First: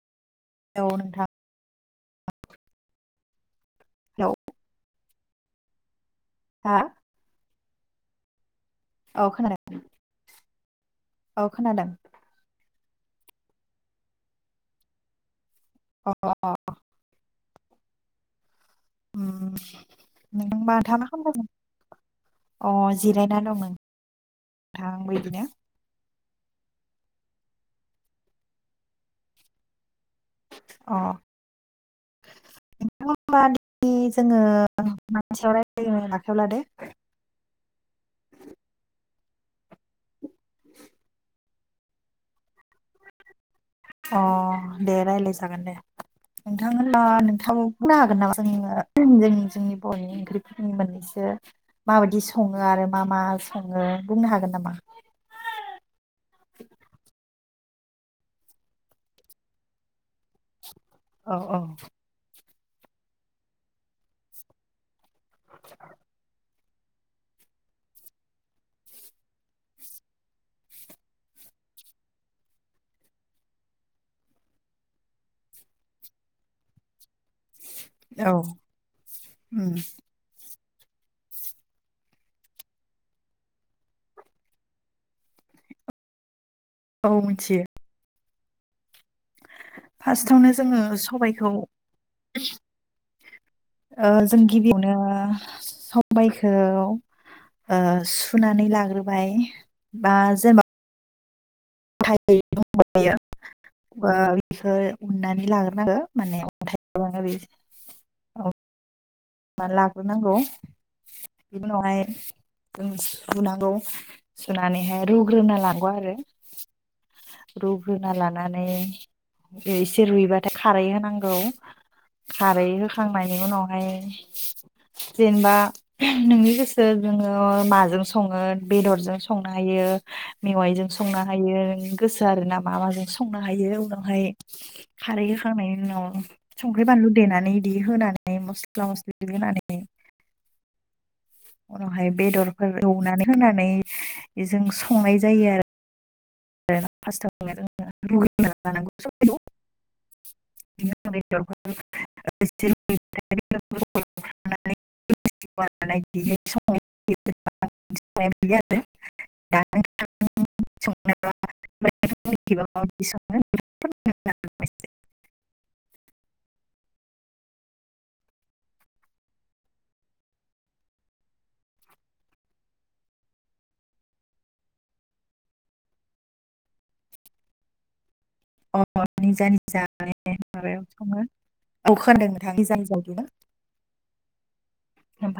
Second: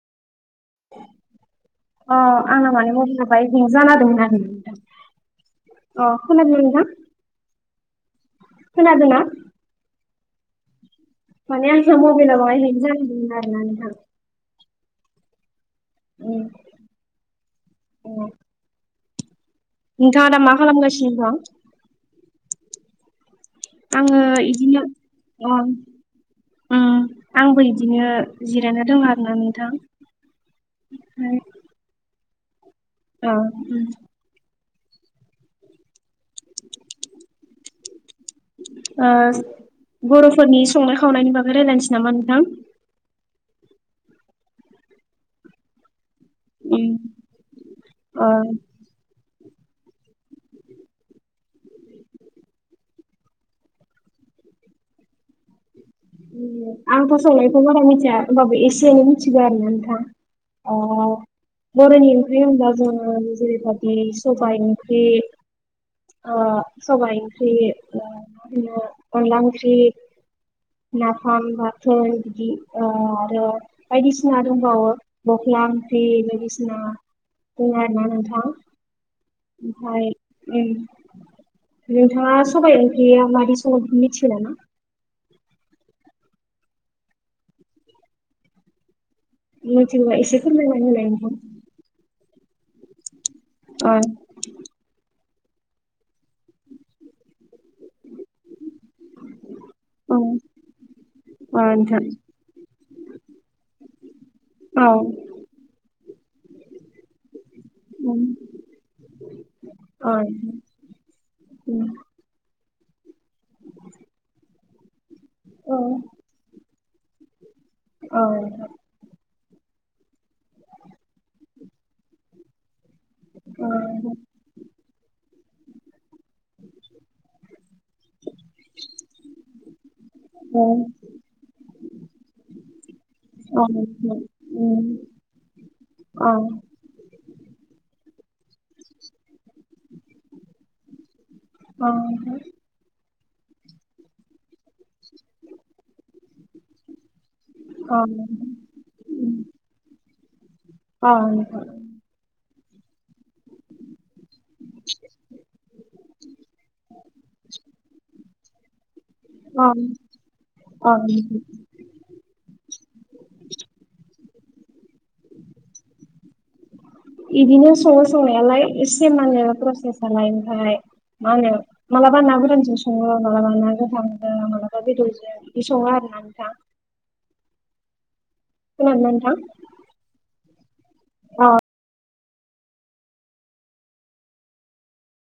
औ नोंथां अ आंना मानोबा गेजेरावहाय हें जाना होदोंमोन हेलौ आरो नोंथां अ खोनादोंना हा नोंथां? खोनादोंना? औ खोनादों औ माने खोनादों आंसो मबेलावहाय हें जादोंमोन आरोना नोंथां अ [unintelligible] अ [inaudible] नोंथाङा दा मा खालामगासिनो दं? अ जिराय आङो इदिनो उम उम आंबो एदिनो जिरायना दङ आरोना नोंथां अ नोंथां औ ओमबा [unintelligible] दिनि जोङो [unintelligible] मानि सायाव रायलायनो आखायाव लादो? ओ बर'फोरनि संनाय खावनायनि बागै रायलायनोसै नामा नोंथां? अ दे रायलाय जागोन दे। नोंथां उम होनबा नोंथाङाबो बुंनो हागोन ओ नामा जोङो जोंनि जोंनि बर'नि ओंख्रिफोरनि मोननैसो माबायदि सङो आरो मा मा सङो बुंनो हागोन। नामा? आंथ संलायखौ बारा मिथिया होनबाबो एसे एनै मिथिगौ आरोना नोंथां। ओ औ औ बर'नि ओंख्रि होनबा- जोङो जेरैबादि सबाइ ओंख्रि। ओ सबाइ ओंख्रि, ओ माहोनो अनल्ला ओंख्रि। [inaudible] नाफाम बाथोन बिदि आरो बायदिसिना दंबावो बख्लाम ओंख्रि बायदिसिना दं आरोना औ नोंथां उम ओमफ्राय उम। नोंथाङा सबाय ओंख्रिया मादि सङो मिथिगौ नामा? औ मोनथियो। मिथिगौबा एसे फार्स्टावनो जोङो फोरमायनानै होलाय सबाइखौ। नोंथां औ ओ जों गिबियावनो समबाइखौ सुनानै लाग्रोबाय बा अ जेनबा नोंथां गथायै दंबा एयो बा बेखौ औ उननानै लाग्रोनांगो माने अन्थाइ उम। रुना औ लाग्रोनांगौ बिनि उम उनावहाय जों सुनांगौ सुनानैहाय रुग्रोना लांगौ आरो। रुग्रोना लानानै औ एसे रुइबाथाय खारै होनांगौ खारै हो खांनायनि उनावहाय ओ जेनेबा नोंनि गोसो जोङो माजों सङो बेदरजों संनो हायो। मेवाइजों संनो हायो नोंनि गोसो आरो ना मा माजों स नो हायो उनावहाय खारै होखांनायनि उनाव संख्रि बानलु देनानै दि होनानै मस्ला मस्लि होनानै। उनावहाय बेदरफोर एवनानै होनानै बेजों संनाय जायो आरो। [unintelligible] [unintelligible] [inaudible] [inaudible] [inaudible] [inaudible] इदिनो सङो संनायालाय एसे माने [unintelligible] मा होनो मालाबा ना गोरानजों सङो मालाबा ना गोथांजों मालाबा बेदरजों बे सङो आरो [unintelligible] [inaudible] अ खोनादोंना निजा नोंथां? निजा माबायाव सङो [unintelligible] [inaudible]